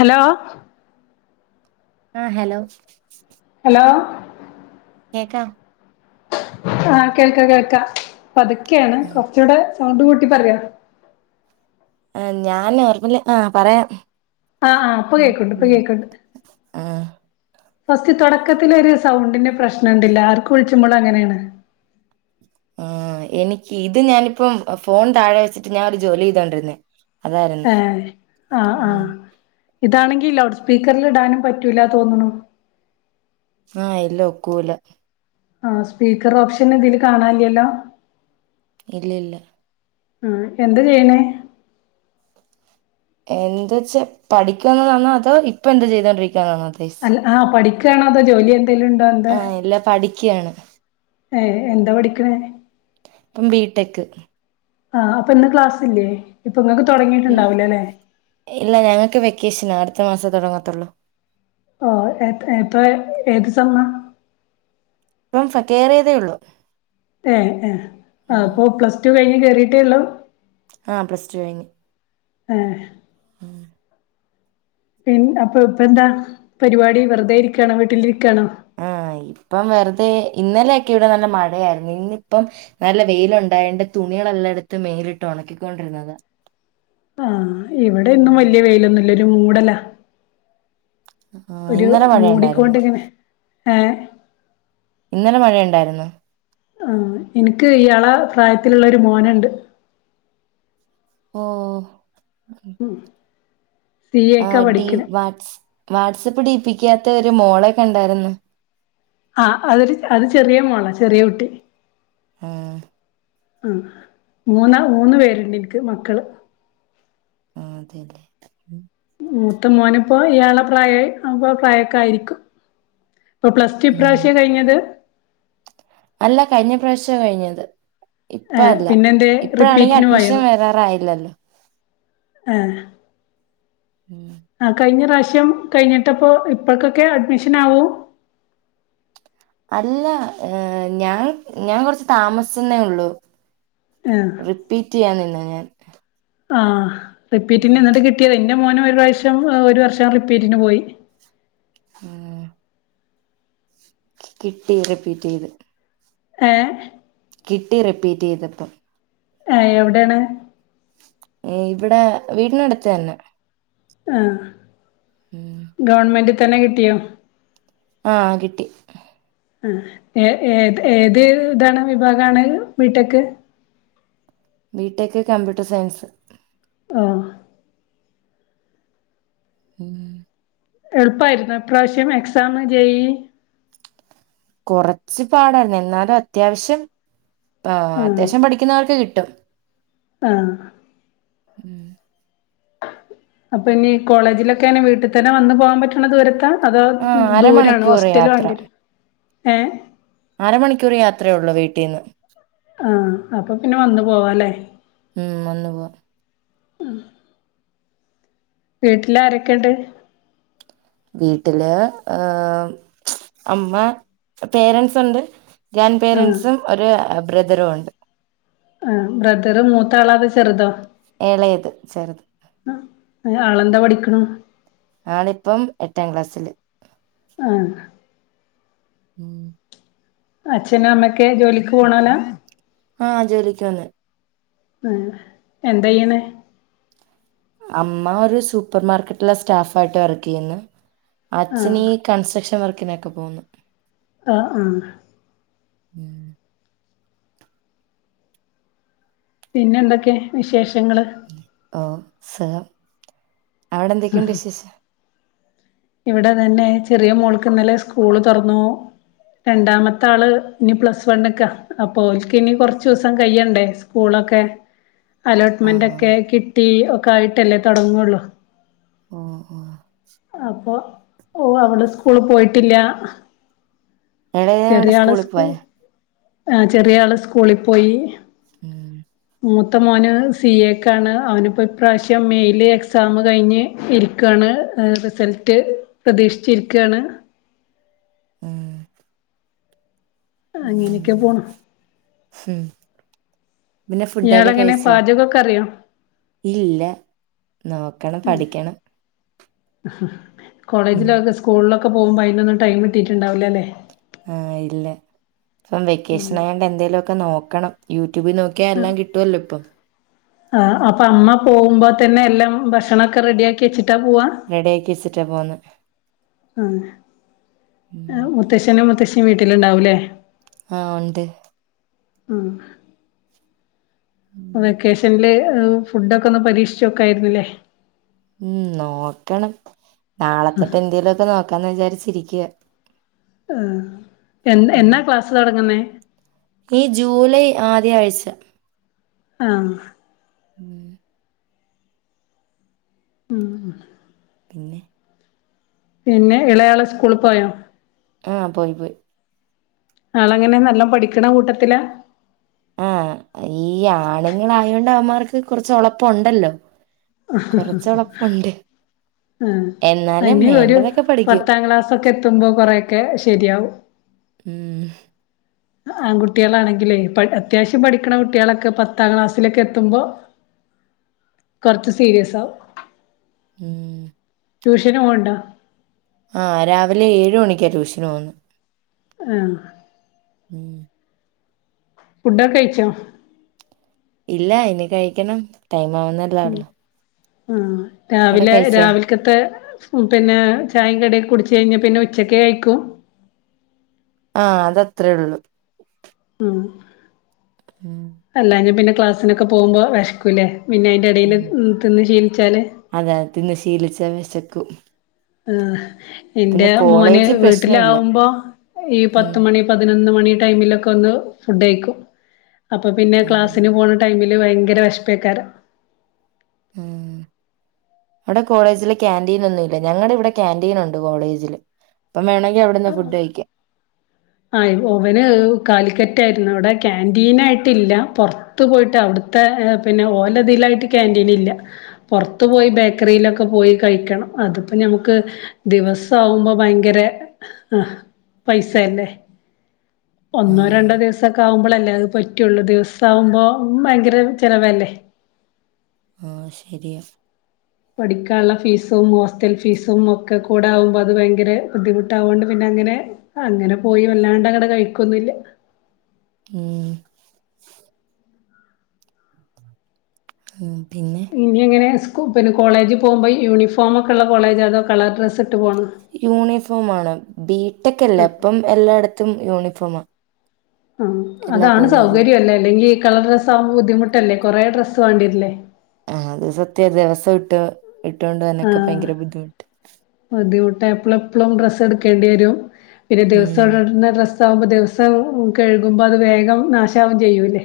Hello? ആഹ്, hello hello? കേക്കാം. ആഹ്, കേൾക്ക കേൾക്കാ പതുക്കെണ് കൊർച്ചൂടെ സൗണ്ട് കൂട്ടി പറിയോ ആഹ്, ഞാന് [unintelligible] ആഹ് പറയാം ആഹ്, ആഹ് പ്പൊ ഉം കേക്ക്ണ്ട് പ്പൊ ഉം കേക്ക്ണ്ട്. ആഹ് ഫസ്റ്റ് തൊടക്കത്തിലൊരു സൗണ്ടിന്റെ പ്രശ്നം ഉണ്ട്ലെ ആർക്കു വിൾച്ചുമ്പൊളും അങ്ങനെണ്. ആഹ്, എനിക്ക് ഇത് ഞാനിപ്പം ഏഹ്, ഫോൺ താഴെ വെച്ചിട്ട് ഞാഒരു ജോലി ചെയ്തോണ്ടിരുന്നേ അതായിരുന്നു ഏഹ്, ആഹ്, ഉം ആഹ് ഇതാണെങ്കി ലൗഡ്സ്പീക്കർല്ടാനും പറ്റൂല്ല തോന്നുണു. ആഹ് ഇല്ല ഒക്കൂല. ആഹ്, സ്പീക്കർ ഓപ്ഷന് തില് കാണാല്ല്യല്ലോ ഇല്ല്യല്ല. മ്, എന്താചെയ്യണേ? എന്താച്ച പഠിക്കുന്നതാന്നോ അതോ ഇപ്പ എന്ത ചെയ്തോണ്ടിരിക്കാന്നാന്നോ അല്ല ആഹ്, പഠിക്കാണോ അതോ ജോലി എന്തേലു ആഹ്, ഇല്ല പഠിക്ക്യാണ്. ഏഹ്, എന്താ പഠിക്ക്ണേ പ്പം ബിടെക്ക് ആഹ് അപ്പൊ ഇന്ന് ക്ലാസ് ഇല്ല്യേ, ഇപ്പൊ ഇങ്ങക്ക് തൊടങ്ങിയിട്ടുണ്ടാവൂലലെ? ഇല്ല ഞങ്ങക്ക് വെക്കേഷനാ അടുത്ത മാസം തൊടങ്ങത്തുള്ളൂ. ഓഹ്, എഹ്, ഏഹ് പ്പ ഏത് സെമ്മാ ഇപ്പം ഫ കേറിയതേഉള്ളൂ ഏഹ്, ഏഹ് അപ്പൊ പ്ലസ് ടു കഴിഞ്ഞ് കേറിയിട്ടേ ള്ളൂ. ആഹ്, പ്ലസ്ടു കഴിഞ്ഞ് ഏഹ് മ് പിന്ന അപ്പൊ ഇപ്പ എന്താ പരിവാടി വെറുതെ ഇരിക്കാണോ വീട്ടിലിരിക്കാണോ? ആഹ്, ഇപ്പം വെറ്തെ ഇന്നലെയൊക്കെ ഇവിടെ നല്ല മഴയായിരുന്നു. ഇന്നിപ്പം നല്ല വെയിലുണ്ടായെണ്ട് തുണികളെല്ലാട്ത്ത് മേലിട്ട് ഒണക്കിക്കൊണ്ടിരുന്നത ആഹ്, ഇവടെന്നും വല്ല്യ വെയിലൊന്നുല്ല്യ ഒരു മൂടലാ ആഹ് ഒരു ഇന്നലെ മഴയുണ്ടായിരുന്നു മൂടിക്കോണ്ടിങ്ങനെ ഏഹ് ഇന്നലെ മഴണ്ടായിര്ന്നോ? ആഹ്, ഇന്ക്ക് ഇയാളെ പ്രായത്തിലുള്ള ഒരു മോന്ണ്ട് ഓഹ് ഉം, സിഎക്കാ പഠിക്ക്ണെ പാട്സ് വാട്സ്ആപ്പ് ഡീപ്പിക്ക്യാത്ത് ഒരുമോളൊ കണ്ടായിര്ന്ന് ആഹ്, അതൊരു അത് ചെറിയ മോള ചെറിയ കുട്ടി ഏഹ് ആഹ് മൂന്ന മൂന്ന് പേര്ണ്ട് ഇന്ക്ക് മക്കള് ആഹ് അതേല്ലേ? മൂത്ത മോന്പ്പോ ഇയാളെ പ്രായ അ പ്രായൊക്കെ ആയിരിക്കും ഇപ്പൊ പ്ലസ്ടു ഉം ഇപ്രാവിശ്യ കഴിഞ്ഞത്? അല്ല കഴിഞ്ഞ പ്രാവിശ്യാ കഴിഞ്ഞത് ഇപ്പ ഏഹ് അല്ല പിന്നെന്തേ ഇപ്പഴാണെങ്കി അഡ്മിഷൻ വരാറായില്ലല്ലോ? ആഹ് ഉം ആഹ് കഴിഞ്ഞറാശ്യം കഴിഞ്ഞിട്ടപ്പോ ഇപ്പക്കെക്കെ അഡ്മിഷനാവു? അല്ല ഏഹ് ഞാൻ ഞാൻ കൊറച്ച് താമസിച്ചെന്നേ ഒള്ളൂ ആഹ് റിപ്പീറ്റെയ്യാൻ നിന്നേ ഞാൻ ആഹ് റിപ്പീറ്റിന് നിന്നിട്ട് കിട്ടിയത് ഇന്റെ മോന് ഒരു പ്രാവിശ്യം ഒരു വർഷം റിപ്പീറ്റിന് പോയി ഉം കിട്ടി റിപ്പീറ്റ് ചെയ്ത് ഏഹേ? കിട്ടി റിപ്പീറ്റ് ചെയ്തപ്പം ഏഹ് എവിടേണ്? ഉം ഇവിടെ വീട്ടിനടുത്ത് തന്നെ ആഹ് ഉം ഗവൺമെന്റി തന്നെ കിട്ടിയോ? ആഹ് കിട്ടി ആ ഏ ഏ ഏത് ഇതാണ് വിഭാഗാണ് ബീട്ടെക്ക്? ബീ ട്ടെ ക്ക് കമ്പ്യൂട്ടർ സയൻസ് ആഹ് ഉം എളുപ്പായിരുന്നോ ഇപ്പ്രാവിശ്യം എക്സാമ് ജയി കൊറച്ച് പാടായിരുന്നു എന്നാലും അത്യാവിശ്യം ആഹ് അത്യാവിശ്യം പഠിക്കുന്നവർക്ക് കിട്ടും ആഹ് അപ്പൊ ഇനി കോളേജിലൊക്കെ എങ്ങനെ വീട്ട് തന്നെ വന്ന് പോകാൻ പറ്റ്ണ ദൂരെത്താ? അതോ ആഹ് ദൂരാണോ? അരമണിക്കൂർ ഹോസ്റ്റല് വേണ്ടി വരോ? ഏഹേ? അര മണിക്കൂർ യാത്രേയൊള്ളൂ വീട്ടീന്ന് ആഹ് അപ്പൊ പിന്നെ വന്ന് പോവാലേ? ഉം വന്ന് പോവാ വീട്ടില് ആരെക്കെണ്ട്? വീട്ടില് ഏമ് അമ്മ പേരന്സുണ്ട് ഗ്രാൻ്റ് ആഹ് പേരൻസും ഒരു ബ്രദറുവുണ്ട് ആഹ് ബ്രദറ് മൂത്താളാ? അതോ ചെറുതോ? എളയത് ചെറുത് ആഹ് ആളെന്താ പഠിക്ക്ണെ? ആളിപ്പം എട്ടാം ക്ലാസ്സില് ആഹ് ഉം അച്ഛനും അമ്മയക്കെ ജോലിക്ക് പോണോലാ? ആഹ് ജോലിക്ക് പോവ്ന്ന് ഏഹ് എന്തെയ്യ്ണ്? അമ്മ ഒരു സൂപ്പർ മാർക്കറ്റിലെ സ്റ്റാഫ് ആയിട്ട് വർക്ക് ചെയ്യുന്നു ആഹ് അച്ഛൻ ഈ കൺസക്ട്രക്ഷൻ വർക്കിനൊക്കെ പോകുന്നു അ ആഹ് ഉം പിന്നെ എന്തൊക്കെ വിശേഷങ്ങള് ഓ സ അവിടെ എന്തൊക്കെയുണ്ട് വിശേഷം ഇവിടെ അത് തന്നെ ചെറിയ മോൾക്ക് ഇന്നലെ സ്കൂള് തുറന്നു രണ്ടാമത്തെ ആള് ഇനി പ്ലസ് വണ്ണ് ക്കാ അപ്പൊ ഓല്ക്ക് ഇനി കൊറച്ച് ദിവസം കയ്യിണ്ടേ സ്കൂളെക്കെ ആഹ് അലോട്ട്മെന്റൊക്കെ കിട്ടി ഒക്കെ ആയിട്ടല്ലേ തൊടങ്ങൂള്ളു ഉം ഉം അപ്പൊ ഓഹ് അവള് സ്കൂള് പോയിട്ടില്ല എളയാള് ചെറിയാള് സ്കൂളി സ്കൂ പോയാ ആഹ് ചെറിയാള് സ്കൂളി പോയി ഉം മൂത്ത മോന് സി എ ക്കാണ് അവനിപ്പം ഇപ്രാശ്യം മെയ്ൽ എക്സാം കഴിഞ്ഞ് ഇരിക്കാണ് റിസൾട്ട് പ്രതീക്ഷിച്ചിരിക്കാണ് ഏഹ് അങ്ങനെക്കെ പോണു ഉം പിന്നെ ഫുഡൊക്കെ ഇയാളെങ്ങനെ കഴിച്ച പാചകൊക്കെ അറിയോ ഇല്ല നോക്കണം പഠിക്കണം ഉം കോളേജിലൊക്കെ സ്കൂളിലൊക്കെ പോവുമ്പ അയിനൊന്നും ടൈം കിട്ടീട്ടുണ്ടാവില്ലല്ലേ ആഹ് ഇല്ല ഇപ്പം വെക്കേഷനായോണ്ട് എന്തേലൊക്കെ നോക്കണം യൂട്യൂബി നോക്കി ക്ക്യ എല്ലാം കിട്ടുവല്ലോ ഇപ്പം ആഹ് അപ്പം അമ്മ പോകുമ്പ തന്നെ എല്ലാം ഭക്ഷണൊക്കെ റെഡിയാക്കി വെച്ചിട്ടാ പോവാ റെഡിയാക്കി വെച്ചിട്ട പോവ്ന്നെ ഉം ആഹ് മുത്തശ്ശനും മുത്തശ്ശിം വീട്ടിലുണ്ടാവൂലേ ആഹ് ഉണ്ട് ഉം ഉം വെക്കേഷനില് ഫുഡൊക്കെ ഒന്ന് പരീക്ഷിച്ചോക്കായിരുന്നില്ലേ ഉം നോക്കണം നാളെത്തൊട്ട് എന്തേലുവൊക്കെ നോക്കാന്ന് വിചാരിച്ചിരിക്ക ആഹ് എ എന്നാ ക്ലാസ് തൊടങ്ങുന്നെ ഈ ജൂലൈ ആദ്യ ആഴ്ച ആഹ് ഉം ഉം പിന്നെ പിന്നെ ഇളെയാള് സ്കൂളി പോയോ ആഹ് പോയി പോയി ആളെങ്ങനെ നല്ലോ പഠിക്കണ കൂട്ടത്തില ആഹ് ഈ ആണുങ്ങളായോണ്ട് അവമാർക്ക് കൊറച്ച് ഒളപ്പൊണ്ടല്ലോ ആഹ് എന്നാലും ഇനി ഒരു വേണ്ടതൊക്കെ പഠിക്കും പത്താം ക്ലാസ്സൊക്കെ എത്തുമ്പൊ കൊറെയൊക്കെ ശരിയാവും ഉം ആങ്കുട്ടികളാണെങ്കിലേ അത്യാവശ്യം പഠിക്കണ കുട്ടികളൊക്കെ പത്താം ക്ലാസ്സിലൊക്കെ എത്തുമ്പൊ കൊറച്ച് സീരിയസാവും ഉം ട്യൂഷന് പോവണ്ടോ ആഹ് രാവിലെ ഏഴ് മണിക്കാ ട്യൂഷന് പോവുന്നെ ആഹ് ഉം ഫുഡൊക കഴിച്ചോ ഇല്ല ഇനി കഴിക്കണം ടൈം ആവുന്ന ഉം ആഹ് അവിടെ രാവിലെ കഴിച്ചാ രാവിലെ ക്കത്തെ പിന്നെ ചായെം കടീക്കെ കുടിച്ചഴിഞ്ഞ പിന്നെ ഉച്ചക്കെ കഴിക്കു ആഹ് അതത്രേ ഉള്ളു ഉം ഉം അല്ലാഞ്ഞ് പിന്നെ ക്ലാസ്സിനൊക്കെ പോവുമ്പോ വെശക്കൂല്ലേ പിന്നെ അയിന്റെടേല് ഉം തിന്ന് ശീലിച്ചാല് അതെ തിന്ന് ശീലിച്ച വെശക്കും ആഹ എന്റെ മോന് കോളേജ് പ്രശ്ന ഇല്ല വീട്ടിലാവുമ്പോ ഈ ഉം പത്ത് മണി പതിനൊന്ന് മണി ടൈമിലൊക്കെ ഒന്ന് ഫുഡ്യ്ക്കും അപ്പ പിന്നെ ഉം ക്ലാസിന് പോണ ടൈമ ഭയങ്കര വിശപ്പായ്ക്കാരം ഉം അവിടെ കോളേജില് കാന്റീൻ ഒന്നും ഇല്ലെ ഞങ്ങളുടെ ഇവിടെ ക്യാന്റീൻ ഉണ്ട് കോളേജില് ഇപ്പ വേണമെങ്കി അവിടുന്ന് ഫുഡ് കഴിക്കാം ആഹ് ഓവന് കാലിക്കറ്റായിരുന്നു അവിടെ ക്യാന്റീനായിട്ടില്ല പുറ ത്ത് പോയിട്ട് അവിടുത്തെ പിന്നെ ഓലതിലായിട്ട് ക്യാന്റീൻ ഇല്ല പുറത്തു പോയി ബേക്കറിയിലൊക്കെ പോയി കഴിക്കണം അതിപ്പ ഞമുക്ക് ദിവസ ആവുമ്പോ ഭയങ്കര ആഹ പൈസല്ലേ ഒന്നോ ഉം രണ്ടോ ദിവസൊക്കെ ആകുമ്പോളല്ലേ അത് പറ്റുള്ളൂ ദിവസ ആവുമ്പോ ഭയങ്കര ചിലവല്ലേ ആഹ ശരിയ പഠിക്കാനുള്ള ഫീസും ഹോസ്റ്റൽ ഫീസും ഒക്കെ കൂട ആകുമ്പോൾ അത് ഭയങ്കര ബുദ്ധിമുട്ടാവുകോണ്ട് പിന്നെ അങ്ങനെ അങ്ങനെ പോയി വല്ലാണ്ട് അങ്ങടെ കഴിക്കൊന്നില്ല ഉം ഉം പിന്നെ ഇനി അങ്ങനെ സ് പിന്നെ കോളേജ് പോകുമ്പോൾ യൂണിഫോമൊക്കെ ഉള്ള കോളേജ് അതോ കളർ ഡ്രസ്സ് ഇട്ട് പോണോ യൂണിഫോം വേണം ബിടെക് അല്ലേ ഇപ്പം എല്ലായിടത്തും യൂണിഫോമാ ആഹ എല്ലാ അതാണ് കോളേജിലും സൗകര്യമല്ലേ അല്ലെങ്കി കളർ ഡ്രസ്സ് ആവ്പോ ബുദ്ധിമുട്ടല്ലേ കൊറെേ ഡ്രസ്സ് വേണ്ടിരല്ലേ ആഹ് അത് സത്യം ദിവസം ഇട്ട് ഇട്ടുകൊണ്ട് തന്നെക്കെ ഭയങ്കര ബുദ്ധിമുട്ട് ബുദ്ധിമുട്ട എപ്പളെ എപ്പോഴും ഡ്രസ്സ് എടുക്കേണ്ടി വരും പിന്നെ ഉം ദിവസം ഇടുന്ന ഡ്രസ് സകുമ്പോൾ ദിവസം കഴുകുമ്പോൾ അത് വേഗം നാശമാവും ചെയ്യൂല്ലേ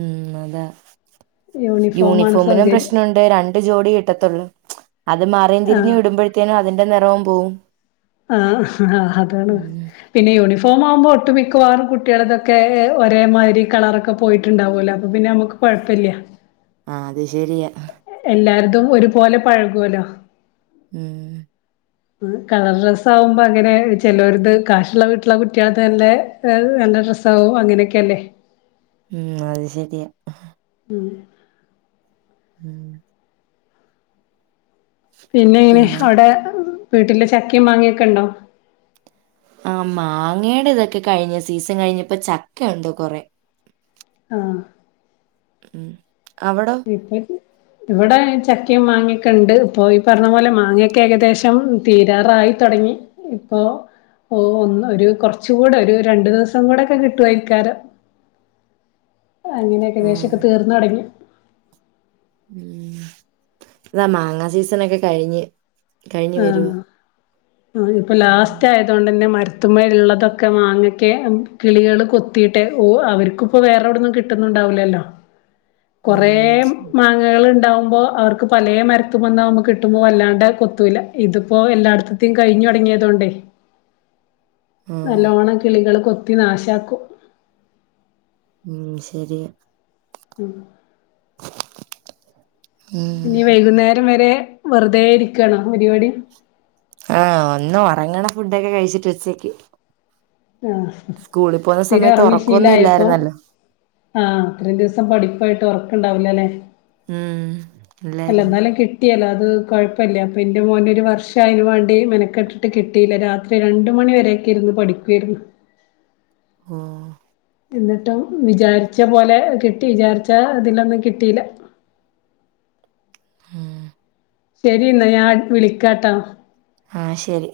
ഉം അതാ യൂണിഫോമാണ് യൂണിഫോമിനും സൗകര്യം പ്രശ്നണ്ട് രണ്ട് ജോടി കിട്ടത്തുള്ളൂ അത് മാറിയും തിരിഞ്ഞു ആഹ് ഇടുമ്പോഴത്തേനും അതിന്റെ നിറവും പോവും ആഹ് ആഹ അതാണ് ഉം പിന്നെ യൂണിഫോം ആവുമ്പോൾ ഒട്ടുമിക്കവാറും കുട്ടികളതൊക്കെ ഒരേമാതിരി കളറൊക്കെ പോയിട്ടുണ്ടാവില്ലോ അപ്പോൾ പിന്നെ നമുക്ക് കൊഴപ്പല്ല ആഹ അത് ശരിയാ എല്ലാർതും ഒരുപോലെ പഴകുവലോ ഉം കളർ ഡ്രസ്സ് ആകുമ്പോ അങ്ങനെ ചെലോരിടെത് കാശുള്ള വീട്ടിലുള്ള കുട്ടികൾ തല്ലെ വെള്ള ഡ്രസ്സാകും അങ്ങനെയൊക്കെ അല്ലേ ഉം അത് ശെരിയാ ഉം ഉം പിന്നെ എങ്ങനെ അവിടെ വീട്ടില് ചക്കയും മാങ്ങയൊക്കെ ഉണ്ടോ ആ മാങ്ങയുടെ ഇതൊക്കെ കഴിഞ്ഞു സീസൺ കഴിഞ്ഞ് ഇപ്പൊ ചക്ക ഉണ്ട് കൊറെ ആഹ് ഉം അവിടോ ഇപ്പത് ഇവിടെ ചക്കയും മാങ്ങിയൊക്കെ ഉണ്ട് പോ ഇ പറഞ്ഞ പോലെ മാങ്ങിയൊക്കെ ഏകദേശം തീരാറായി തുടങ്ങി ഇപ്പൊ ഓ ഒ ഒരു കൊറച്ച് കൂടെ ഒരു രണ്ടു ദിവസം കൂടെ ഒക്കെ കിട്ടു വായിക്കാരം അങ്ങനെയൊക്കെ ലേശൊക്കെ ആഹ് തീർന്ന് തുടങ്ങി ഉം ഇതാ മാങ്ങ സീസണൊക്കെ കഴിഞ്ഞ് കഴിഞ്ഞ് ആഹ് വരുവാ ആ ഇപ്പൊ ലാസ്റ്റ് ആയതൊണ്ട്ന്നെ മര ത്തുമ്മെ ഉള്ളതൊക്കെ മാങ്ങൊക്കെ കിളികൾ കൊത്തിയിട്ട് ഓ അവർക്കിപ്പോ വേറെവിടെന്നും കിട്ട കിട്ടുന്നുണ്ടാവില്ലല്ലോ കുറേ ഉം മാങ്ങകൾ ഉണ്ടാവുമ്പോ അവർക്ക് പലേ മരത്തുമന്നക്ക് കിട്ടുമ്പോ വല്ലാണ്ട് കൊ ത്തുല ഇതിപ്പോ എല്ലായിടത്തെയും കഴിഞ്ഞു തുടങ്ങിയതൊണ്ടേ ആഹ് നല്ലോണം കിളികൾ കൊത്തി നാശാക്കും ഉം ശരി ഉ [unintelligible] ഉം ഇനി വൈകുന്നേരം വരെ വെറുതെ ഇരിക്കാണോ പരിപാടി ആഹ് ഒന്നു ഒറങ്ങണം ഫുഡൊക്കെ കഴിച്ചിട്ട് ഉച്ചേക്ക് ആഹ് പോകുന്ന സ്ഥിരം സമയത്ത് ഉറങ്ങി ഒറക്കൊന്നും ശീലായപ്പോ ഇല്ലായിരുന്നല്ലോ ആഹ അത്രയും ദിവസം പഠിപ്പായിട്ട് ഉറക്കം ണ്ടാവില്ലല്ലേ ഉം അല്ല ഇല്ലായിരുന്നു എന്നാലും കിട്ടിയല്ല അത് കുഴപ്പമില്ല അപ്പോൾ എൻ്റെ മോൻ ഒരു വർഷം അതിന് വേണ്ടി മെനക്കെട്ടിട്ട് കിട്ടിയില്ല രാത്രി രാത്രി രണ്ടു മണിവരെയൊക്കെ ഇരുന്നു പഠിക്കുആയിരുന്നു ആഹ് എന്നിട്ടും വിചാരിച്ച പോലെ കിട്ടി വിചാരിച്ച ഇതിലൊന്നും കിട്ടിയില്ല ആ ശരിന്നാ ഞാൻ വിളിക്കാട്ടാ ആഹ് ശരി